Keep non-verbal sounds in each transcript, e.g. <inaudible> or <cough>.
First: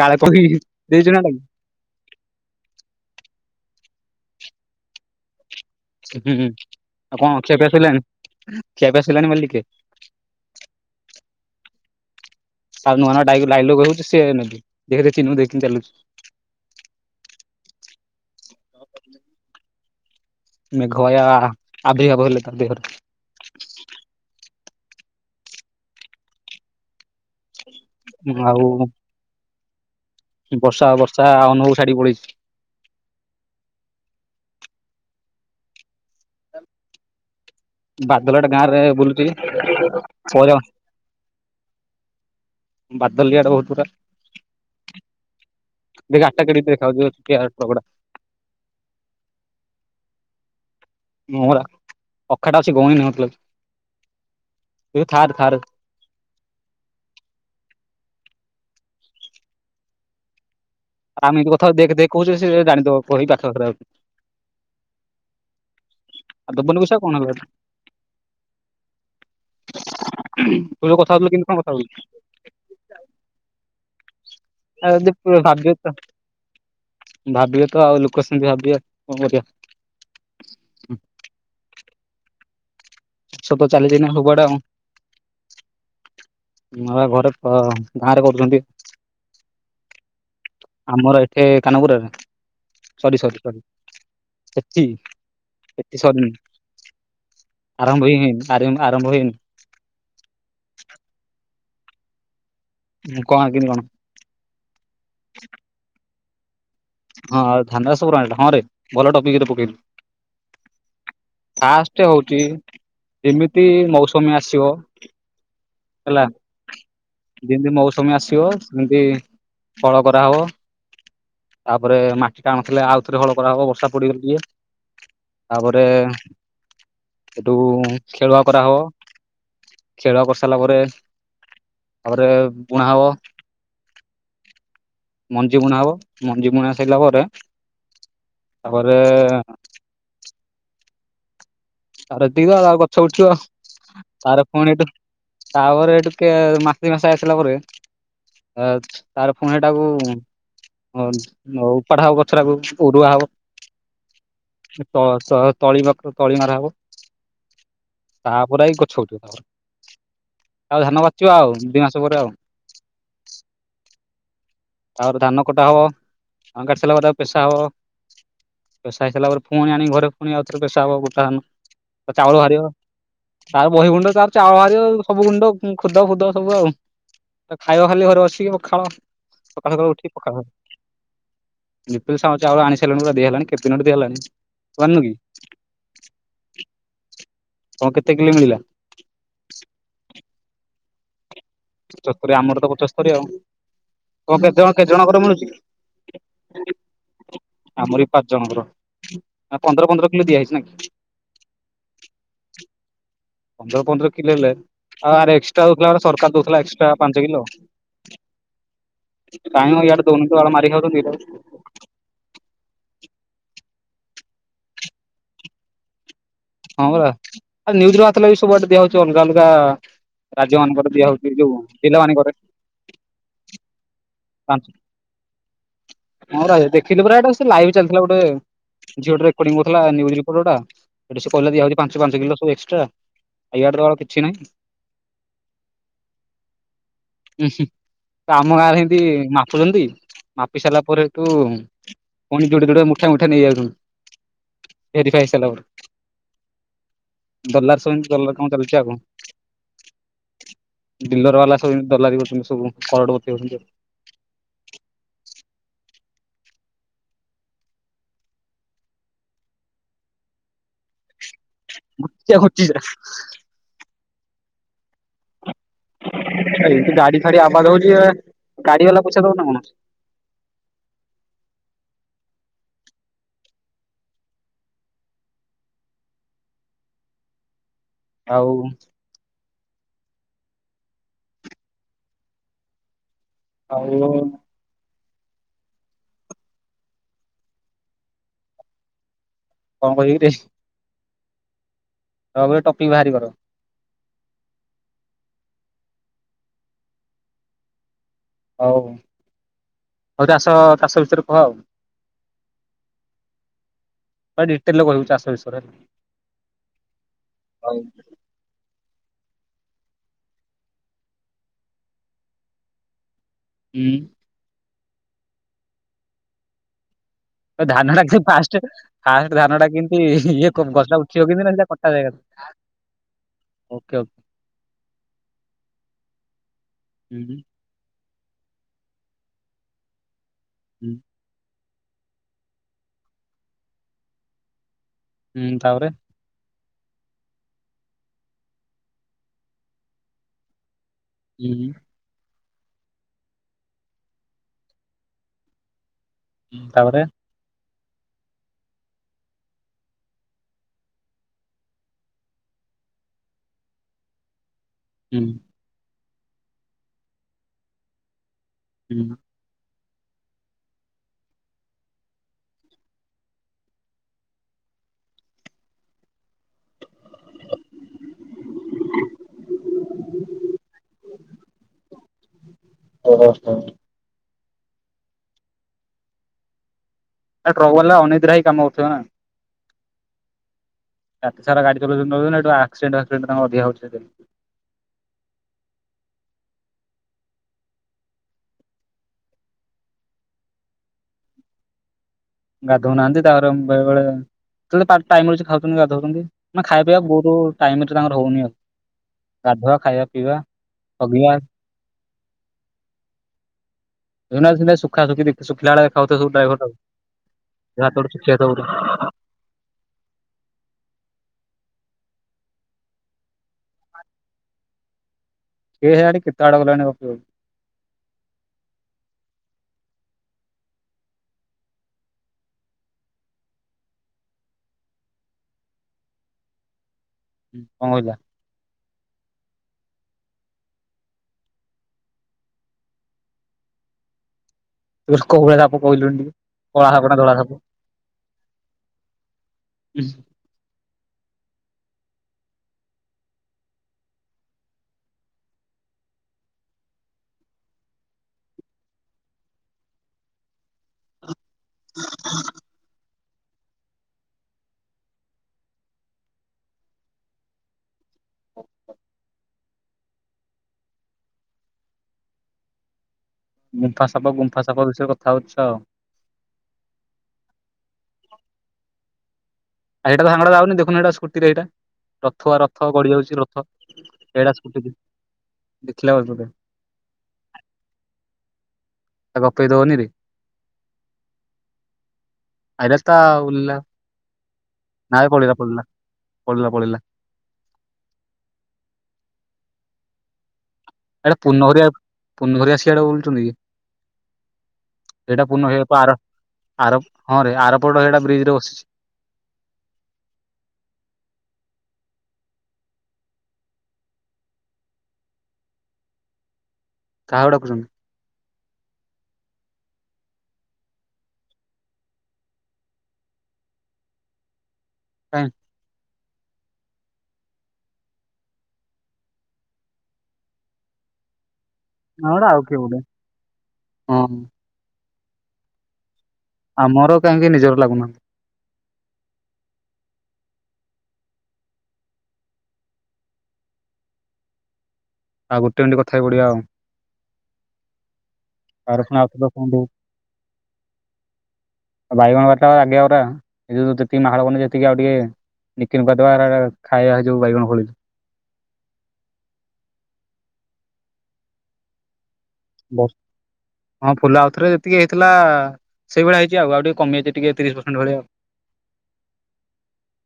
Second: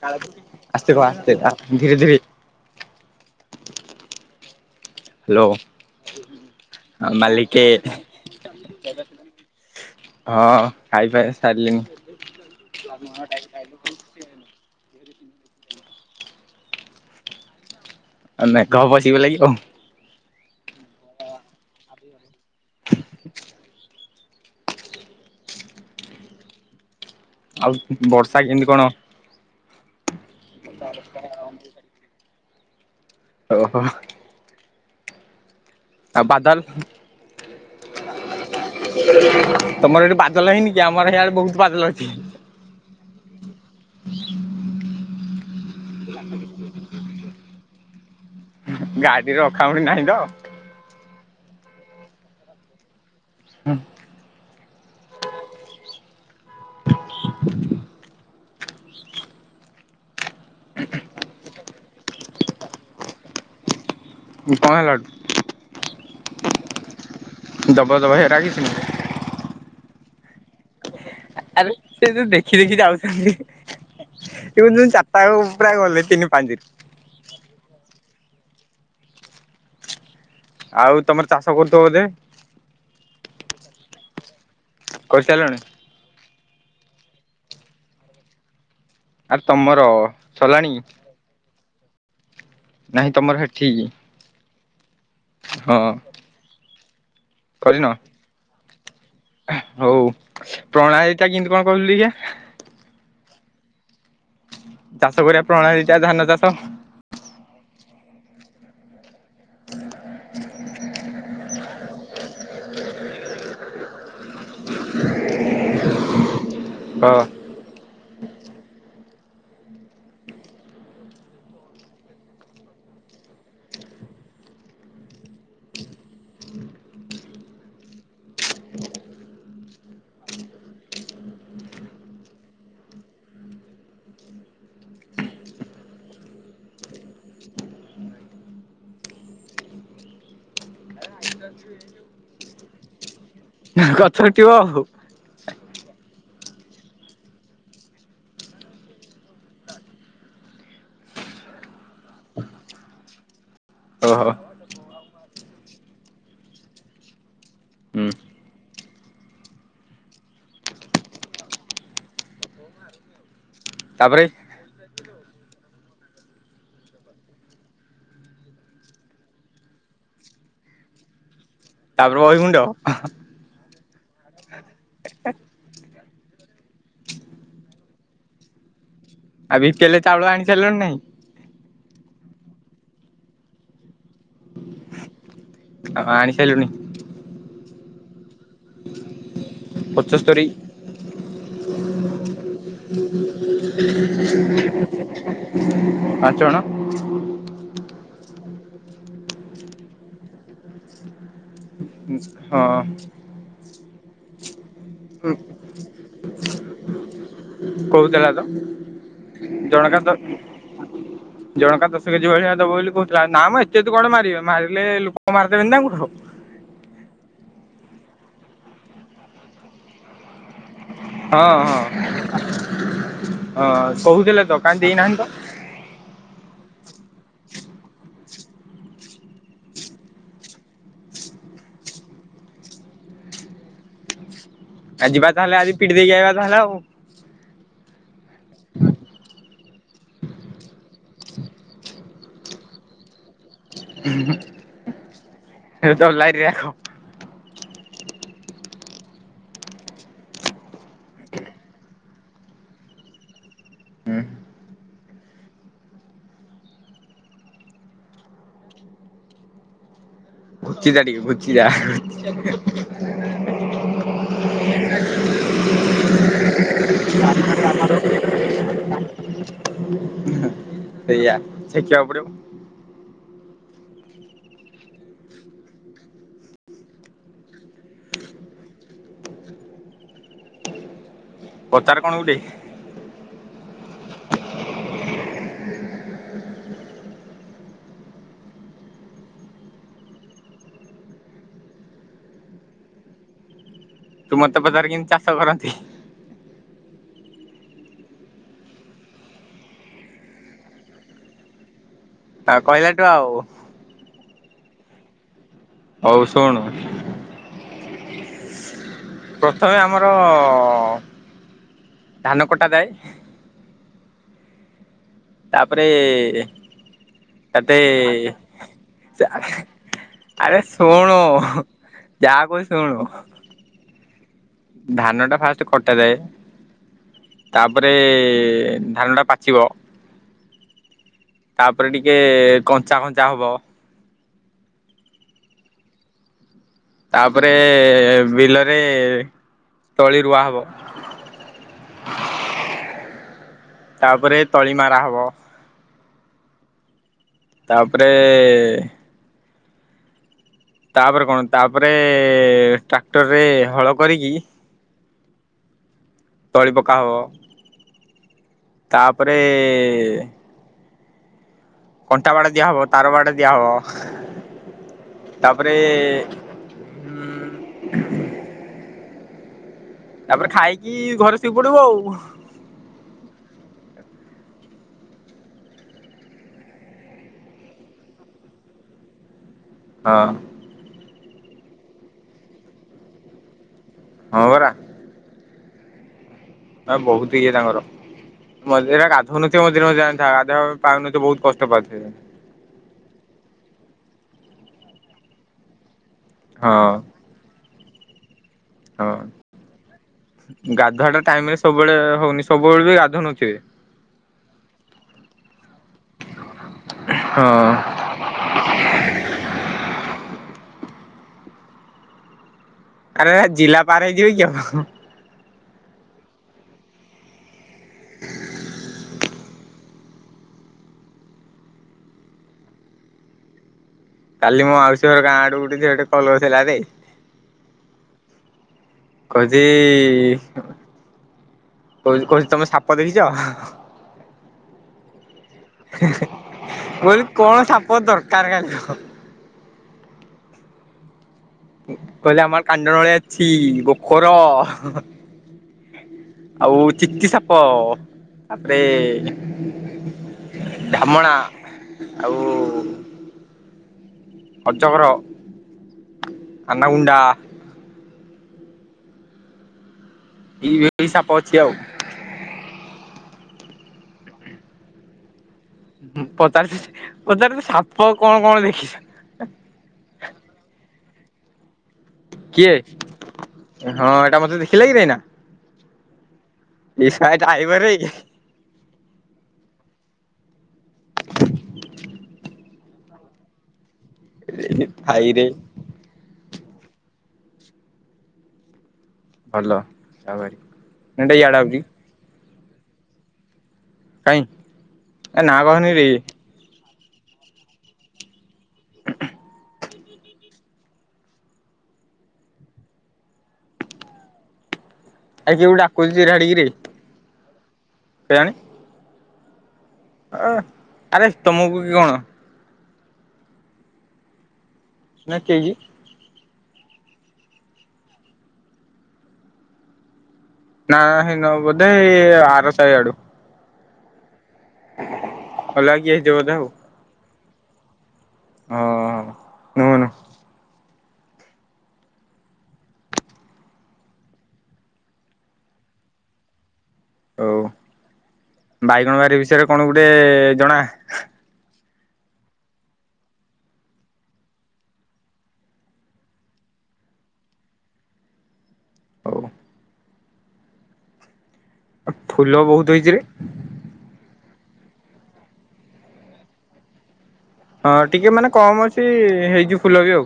କାଳେ କହିକି ଆସ୍ତେ କହ ଦେଇଛୁ ନା ଆସ୍ତେ ତାକୁ ଆ ଧୀରେ ଧୀରେ। ହାଲୋ। ହୁଁ ହୁ ଆଉ କଣ ଖିଆ ପିଆ ସରିଲାଣି? ଖିଆ ପିଆ ସରିଲାଣି ମାଲିକେ? ହଁ ଖାଇ ପାଏ ସାରିଲିନି। <unintelligible> <inaudible> <unintelligible> ଆଉ ବର୍ଷା ଆଉ କେମିତି କଣ ବର୍ଷା ବର୍ଷା ଅନୁଭବ କୁ ଛାଡିକି ପଳେଇଛି। ଓହୋ। ଆଉ ବାଦଲ୍? ବାଦଲ ଟା ଗାଁ ରେ ବୁଲୁଛି ତମର ଇଆଡେ ବାଦଲ୍ ପରେ ହେଇନି କି ଆମର ହିଆଡେ ବହୁତ୍ ବାଦଲ୍ ଅଛି। ବାଦଲ୍ ଇଆଡେ ବହୁତ୍ ପରା। ଏ ଗାଡିଟା କେଡିକି ଟିକିଏ ଦେଖାଯାଉଚି <unintelligible> ଗାଡ଼ିର ଆଖା ଗଉଣି ନାହିଁ ତ? ମୋରା ଅଖାଟା ଅଛି ଗଉଣି ନଥିଲା ହୁଁ। ତୁ ଥାରେ ଥାରେ। <inaudible> ଆମେ ଏମିତି କଥା ହୋଉ ଦେଖେ ଦେଖେ କହୁଛେ ସେ ଜାଣିଦବ କହିିବ ଏଇ ପାଖାଆଖରେ ଅଛି। କଣ ହେଲା ଦବନି ପଇସା କଣ ହେଲା। ହେଠୁ ଦବ ଦବ ହେରା କିଛି ନୁହଁ। <unintelligible> କଥା ଆବେ ସେ ଯୋଉ ଦେଖି ଦେଖି ଯାଉଛନ୍ତି। ସେ କହିଛନ୍ତି ହଉଥିଲୁ ଚାରିଟାଙ୍କ ପୁରା ଗଲେ ତିନି ପାଞ୍ଚି ରୁ। ଭାବିବେତ ଆଉ ଲୋକ ସେମିତି ଭାବିବେ କଣ କରିବା। ଆଉ ତମର ଚାଷ କରୁଛ ବୋଧେ? ସବୁ ଚାଲିଛିିନା ସବୁ ଆଡେ ଆଉ। କରିସାରିଲଣି? <unintelligible> ଘରେ ତ ଧାରେ କରୁଚନ୍ତି। ଆରେ ତମର ସରିଲାଣି? ମୋର ଏତେ କାନପୁରା ରେ ନାହିଁ ସରି ତମର ସରି ସରି ସେଠି ହେଚି ହଁ ଏଠି ସରିନି ଆରମ୍ଭ ହୀ ହେଇନି ସାରିମୁ ଆରମ୍ଭ ହେଇନି। ହୋଉ ପ୍ରଣାଳୀ ଟା କେମିତି କଣ କହିଲୁ ଦେଖିଆ? କଁ ଆଁ କିିଣି କଣ? ଚାଷ କରିବା ପ୍ରଣାଳୀ ଟା ଧାନ ଚାଷ। ହଁ ଆ ଧାନ ସବୁ <unintelligible> ହଁରେ ଭଲ ଟପିକ୍ ଟେ ପକେଇଲୁ। ଫାଷ୍ଟ ହୋଉଚି ଯିମିତି ମୌସୁମୀ ଆସିବ। ହେଲା। ଅ ଯିମିତି ମୌସୁମୀ ଆସିବ ସେମିତି ହଳ କରାହବ। ତାପରେ ମାଟି ଟାଣ ଥିଲେ ଆଉଥରେ ହଳ କରା ହବ ବର୍ଷା ପଡିଗଲେ ଟିକେ। ତାପରେ ହେଠୁ ଖେଳୁଆ କରା ହବ। ଖେଳ କରିସାରିଲା ପରେ ତାପରେ ବୁଣା ହବ। ମଞ୍ଜି ବୁଣା ହବ। ମଞ୍ଜି ବୁଣା ସଇଲା ପରେ ତାପରେ ତାରେ ଏତିକି ତ ଆଉ ଗଛ ଉଠିବ ଗଛଟିବ ତାରେ ଆଉ ପୁଣି ହେଠୁ ତାପରେ ହେଠୁ ଟିକେ ମାଟି ନେସା ହେଇସାରିଲା ପରେ ଆ ତାପରେ ଫୁଣି ହେଟାକୁ ହଁ ଉପାଡା ହବ ଗଛ ଟାକୁ ଉଡୁଆ ହବ। ଓହୋ। ସେ ତ ତ ତଳି ରଖ ତଳି ମାରା ହବ। ହୁଁ ତାପରେ ଆଇ ଗଛ ଉଠିବ ତାପରେ ଆଉ ଧାନ ପା ଚିବ ଆଉ ଦି ମାସ ପରେ ଆଉ। ତାପରେ ତାପରେ ଧାନ କଟା ହବ ଆ କାଟିି ସାରିଲା ପରେ ପେସା ହବ। ପେସା ହେଇସାରିଲା ପରେ ପୁଣି ଆଣି ଘରେ ପୁଣିଆଉଥରେ ପେସା ହବ ଗୋଟା ଧାନ ତାପରେ ଚାଉଳ ବହିଗୁଣ୍ଡ ବାହାରିବ। ଆଉ ତା ବହି ଗୁଣ୍ଡ ତାର ଚାଉଳ ବାହାରିିବ ସବୁ ଗୁଣ୍ଡ ଖୁଦ ଫୁଦ ସବୁ ଆଉ। ଖାଇବା ଖାଲି ଘରେ ବସିକି ପଖାଳ ପଖାଳ ବିପିଏଲ ଉଠିକ ଚାଉଳ ଆଣି ପଖାଳ। ସାରିଲଣି ନାଇଁ ଲିପିଲ ସାଉ ଚାଉଳ ଆଣିସାଇଲୁଣୁ ଦିଆ ହେଲାଣି କେତେ ଦିନଟୁ ଦିଆ ହେଲାଣି ତୁ ଆଣିନୁ କି? ଆ ଆଣି ସାଇଲୁଣି। ତମ କେତେ କିଲି ମିଳିଲା? ପଚସ୍ତରୀ। ପଚସ୍ତରୀ ଆମର ତ ପଚସ୍ତରୀ ଆଉ, ତମ କେ ଜଣ କେ ଜଣଙ୍କର ମିଳୁଚି? ପାଞ୍ଚ ଣ। ଆମର ବି ପା ଜଣଙ୍କର ପନ୍ଦର ପନ୍ଦର କିଲ ଦିଆ ହେଇଚି ନା କି? ହଁ। ପନ୍ଦର ପନ୍ଦର କିଲ ହେଲେ ଆଉ ଆର୍ ଏକ୍ସଟ୍ରା ଦଉଥିଲା ସରକାର ଦଉଥିଲା ଏକ୍ସଟ୍ରା ପାଞ୍ଚ କିଲ। କହୁଥିଲା ତ କାଇଁ ମ ଇଆଡ଼େ ଦୋଉନି ତ ବାଳ ମାରି ଖାଉଚନ୍ତି। ଜଣକା ଦଶ କେଜି ଭଳିଆ ଦବ ବୋଲି କହୁଥିଲା ନା ମ ଏତେ ଏତେ କୁଆଡୁ ମାରିବେ ମାରିଲେ ଲୋକ ମାରିଦେବନି ତାଙ୍କୁ। ହଁ ପା ଆ ନ୍ୟୁଜ ରେ ବାହାଥିଲା ବି ସବୁଆଡେ ଦିଆ ହଉଛି ଅଲଗା ଅଲଗା ରାଜ୍ୟମାନଙ୍କରେ ଦିଆ ହଉ। ହଁ ହଁ ହଁ କହୁଥିଲେ ତ କାଇଁ ଦେଇନାହାନ୍ତି ତ। ମୁଁ ରା ଦେଖିଲି ପୁରା ଏଟା ସେ ଲାଇଭ ଚାଲିଥିଲା ଗୋଟେ। ଝିଅଟେ ରେକଡିଂ କରୁଥିଲା ନିୟୁଜ ରିପୋର୍ଟ ଟା ସେ କହିଲା ଦିଆ ଯିବ ପାଞ୍ଚ ପାଞ୍ଚ କିଲ ସବୁ ଏକ୍ସଟ୍ରା। ଇଆଡେ <unintelligible> କିଛି ନାଇଁ। ଆ ଯିବା ତାହେଲେ ଆଜି ପିଟ ଦେଇକି ଆଇବା ତାହେଲେ ଆଉ। ଉଁ ହୁଁ ତ ଆମ ଗାଁରେ ଏମତି ମାପୁଛନ୍ତି? ପି ସାରିଲା ପରେ ହେଟୁ ପୁଣି ଯୋଡେ ଯୋଡେ ମୁଠା ମୁଠା ନେଇ ଯାଉଛନ୍ତି। <unintelligible> ଭେରି ଫା ହେଇ ଶାଇଲା ପରେ। <unintelligible> ଦଲାର ସେମିତି ଦଲାର କାମ ଚାଲିଛି ଆଉ କଁ। ଡିଲର ବାଲା ସବୁ ଯେମତି ଦଲାରୀ ସବୁ କୋରଡପତି ହେଉଛନ୍ତି ଆଉ। ହୁଁ ଘୁଚି ଯା ଟିକେ, ଘୁଚି ଯା। କିଏ ହଉଚି ଏଇଠି ଗାଡି ଫାଡି ଆବାଜ ହଉଛି ଗାଡି ବାଲା ପଇସା ଦବନା କଣ? ସେଇଆ ସିଖି ବାକୁ ପଡିବ। ଆଉ। ପଚାର କଣ ଗୋଟେ? ଆଉ କଁ କହିବିରେ? ତାପରେ ଟପିକ ବାହାରି ବ ରଅ। ତୁ ମତେ ପଚାର କେନି ଚାଷ କରନ୍ତି। ହଉ, ହଉ ଚାଷ ଚାଷ ବିଷୟରେ କୁହ ଆଉ। ଆ କହିଲାଠୁ ଆଉ। ଡିଟେଲ କହିବୁ ଚାଷ ବିଷୟରେ ହେଲା। ହଉ ଶୁଣୁ। ହଉ ପ୍ରଥମେ ଆମର ଧାନ କଟା ଯାଏ। ହୁଁ। ତାପରେ ତତେ ଧାନ ଟା ଫାଷ୍ଟ ଫାଷ୍ଟ ଧାନ ଟା କେମିତି ଇଏ ଆରେ ଗଛଟା ଶୁଣୁ। ଉଠିବ କେମିତି ନା ସେଟା କଟା ଯାଏ ଯା କହୁଛି ଶୁଣୁ। ଓକେ ଓ ଧାନଟା ଫାଷ୍ଟ କଟାଯାଏ। ହୁଁ ହୁଁ। ତାପରେ ଧାନଟା ପାଚିବ। ହୁଁ ହୁଁ। ତାପରେ ଟିକେ କଞ୍ଚା କଞ୍ଚା ହବ। ହୁଁ ତା ପରେ ତାପରେ ବିଲରେ ତଳି ରୁଆହବ। ହୁଁ ହୁଁ। ତାପରେ ତଳିମାରା ହବ। ହୁଁ ତାପରେ। ତାପରେ ଏ ଏ ତାପରେ କଣ ତାପରେ ଟ୍ରାକ୍ଟରରେ ହଳ କରିକି ହୁଁ। ତଳି ପକା ହେବ ହୁଁ। ତାପରେ କଣ୍ଟା ବାଡ ଦିଆ ହବ ତାର ବାଡ ଦିଆହବ ତାପରେ ଏ ଏ ତାପରେ ଖାଇକି ଘରେ ଶିପଡିବ ଆଉ। ଓହୋ ହୋ। ଏ ଟ୍ରକ ବାଲା ଅନିଦ୍ରା ହେଇ କାମକରୁଥିବ ନା। ହଁ। ରାତି ସାରା ଗାଡ଼ି <inaudible> ଚଲଉଛନ୍ତି ଆକ୍ସିଡେଣ୍ଟ ଫାକ୍ସିଡେଣ୍ଟ ଅଧିକ ହଉଛି ହଁ ପରା। ଆ ବହୁତ ଇଏ ତାଙ୍କର। ମଝିରେ ଗାଧନଥିବ ମଝିରେ ମଝିରେ ଜାଣିଥା ଗାଧୋଇବା ପାଉନଥେ ବହୁତ କଷ୍ଟ ପାଉ ଥିବେ ଗାଧଉନାହାନ୍ତି ତାପରେ ବେଳେ ବେଳେ ଯେତେବେଳତାର ଟାଇମ ମିଳୁଛି ଖାଉଛନ୍ତି ଗାଧଉଛନ୍ତି। ମାନେ ହଁ ଖାଇବା ପିଇବା ବହୁତ ଟାଇମରେ ତାଙ୍କର ହଉନି ଆଉ। ହଁ। ଗାଧୁଆ ଖାଇବା ପିଇବା। ଗାଧୁଆ ଟା ଜଗିବା ଟାଇମ ରେ ସବୁବେଳେ ହଉନି ସବୁବେଳେ ବି ଗାଧୁଉ ନଥିବେ। <inaudible> ଶୁଖା ଶୁଖି ଶୁଖିଲା ଭଳିଆ ଦେଖାଯାଉଥିବ ସବୁ ଡ୍ରାଇଭର ହଁ ତାକୁ ହାତ ଗୋଡ଼ ଶୁଖିଯାଇଥିବ ବହୁତ୍ ଆରେ ଜିଲ୍ଲା ପାର ହେଇ ଯିବି କି ଆଉ। କି ଜାଣି କେତେ ବାଟ ଗଲାଣି ଓପିଓ। କାଲି ମୋ ମାଉସି ହର ଗାଁ ଆଡୁ ଗୁଟେ ଝିଅ କଲ୍ କରିଥିଲା ରେ। କଣ କହିଲ? କହୁଛି କହୁଚି କହୁଚି ତମେ ସାପ ଦେଖିଛ? କୋଭଳିଆ ସାପ କହିଲୁନି କଳା ସାପ ମୁଁ ନ କହିଲି ଧଳା କଣ ସାପ? ଦରକାର କାଲି କି୍ <unintelligible> କହିଲି ଆମର କାଣ୍ଡନଳିଆ ଅଛି ଗୋଖର। ଆଉ ଚିତି ସାପ ତାପରେ ଧାମଣା ଆଉ ଅଜଗର ଆନାଗୁଣ୍ଡା ହ ଇଏ ଏଇ ସାପ ଅଛି ଆଉ। ଗୁମ୍ଫା ସାପ ଗୁମ୍ଫା ସାପ ବିଷୟରେ କଥା ହଉଛ? ହୁଁ, ପଚାରିଛିଚି ପଚାରୁଚି ସାପ କଣ କଣ ଦେଖିଛ। ଆ, ଏଇଟା ସାାଙ୍ଗଟା ଯାଉନି ଦେଖୁନୁ ଏଇଟା ସ୍କୁଟି ରେ ହେଇଟା। ଥୁଆ କିଏ ରଥ ଗଡ଼ି ଯାଉଛି ରଥ ହଁ ଏଇଟା ଏଇଡ଼ା ମତେ ଦେଖିଲା ସ୍କୁଟି <unintelligible> ଦେଖିଲା ବୋଧେ ତୋତେ। ନିଶା ଡାଇଭର ହେଇକି ତାକୁ ରଖେଇ ଦବନିରେ। <unintelligible> ଆଉ ଉଲା ନା ଏ ଭାଇରେ ପଡିଗଲା ପଲା ପଲା ପଡିଲା। ଭଲ <unintelligible> ଏଇଟା ଇଆଡେ ପୂନ ଆଉଛି ହରିଆ ପୂନୁହରିଆ ସିଆଡେ ବୁଲୁଚନ୍ତି କି? କାଇଁ ଏ ଏଇଟା ନା ପୂର୍ଣ୍ଣ ହେ କହନି ରେ ପାହାଡ ଆ ଆର ହଁ ରେ ଆରପଟ ସେଇଟା ବ୍ରିଜ୍ ରେ ବସିଛି। ଏ ଯୋଉ ମୁଁ ଡାକୁୁଛି ଚିରାଢିକିରେ। କାହାକୁ ଡାକୁଛନ୍ତି? କେୟାଣି। ଅ, ଆରେ ତୋମକୁ କି କଣ? ନା କାଇଁ କେକି। ନା ସେ ନ <unintelligible> ନା ଏଟା ଆଉ କିଏ ବୋଧେ ହଁ, ହଁ। ଅଲଗା କିଏ ହେଇଥିବ ବୋଧେ ଆଉ। ଆମର କାହିଁକି ନିଜର ଲାଗୁନାହାନ୍ତି। ହଁ। ନୁହଁ ନୁ ଆଉ ଗୋଟେ ମିନିଟ୍ କଥା ହେଇପଡିବା ଆଉ। ହଉ ଆର ବାଇଗଣ ପୁଣି ବାରି ବିଷୟରେ ଆଉଥରେ କଣ ଗୋଟେ ଜଣା? ଓ ବାଇଗଣ ବାରି ଟା ଆଗିଆ ଗୁରା ଏଇ ଯୋଉ ତେତିକି ମାଳବନ ଯେତିକି ଆଉ ଟିକେ ନିକିନ୍ କରଦବା <unintelligible> ଖାଇବା ଯୋଉ ବାଇଗଣ ଫଳୁଛି। ହଉ। ଅ, ଫୁଲ ବହୁତ ହେଇଛି ରେ। ହଁ ଫୁଲ ଆଉଥରେ ଯେତିକି ହେଇଥିଲା ସେଇ ଭଳିଆ ହେଇଚି ଆଉ, ଆଉ ଟିକେ କମେଇ ଦେ ହଁ ଟିକେ ମାନେ କମ ଅଛି ହେଇଛିି ଫୁଲ ବି ଆଉ।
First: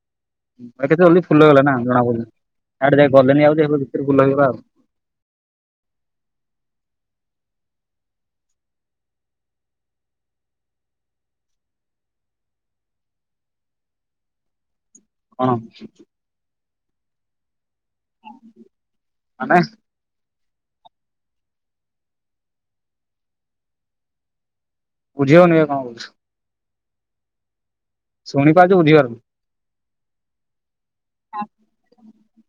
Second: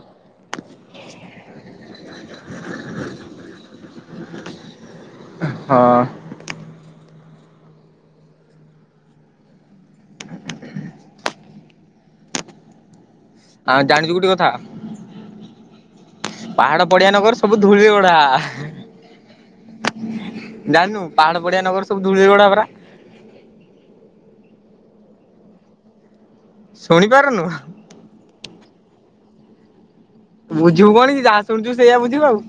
ଆ, କେତେ ଜଲଦି ଫୁଲ ହେଲାନା ଜଣା ପଡୁନି, ଆଡେ କେଇ ଗଲେନି ଆଉ ଯେ ସେ ଭିତରୁ ଫୁଲ ହେଇଗଲା ଆଉ। ହଁ। ଆଁ, ଜାଣିଚୁ ଗୋଟେ କଥା? କଣ? ପାହାଡ, ପଡିଆ, ନଗର ସବୁ ଧୂଳି ରେ ଗଢା। ମାନେ? ଜାଣିନୁ ପାହାଡ ପଡିଆ ନଗର ସବୁ ଧୂଳିରେ ଗଢା ପରା। ବୁଝି ହଉନି ବେ ଏ କଣ କଉଛୁ? ଶୁଣିପାରୁନୁ? ଶୁଣିପାରୁଛୁ ବୁଝିପାରୁନି। ବୁଝିବୁ କଣ କି ଯାହା ଶୁଣିଚୁ ସେୟା ବୁଝିବୁ ଆଉ।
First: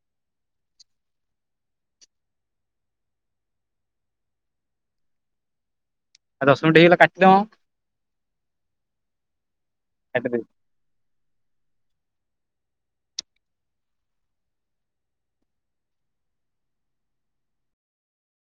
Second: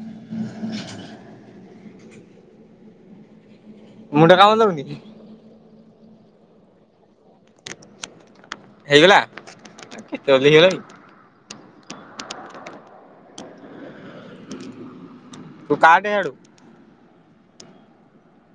<inaudible> ମୁଣ୍ଡ କାମ ଦଉନି କି? ଆ, ଦଶ ମିନିଟ୍ ହେଇଗଲା କାଟିଦମ। ହେଇଗଲା, ଆ, କେତେ କାଟିଦେ ଜଲଦି ହେଇଗଲାଣି। ତୁ କାଟେ ସିଆଡୁ।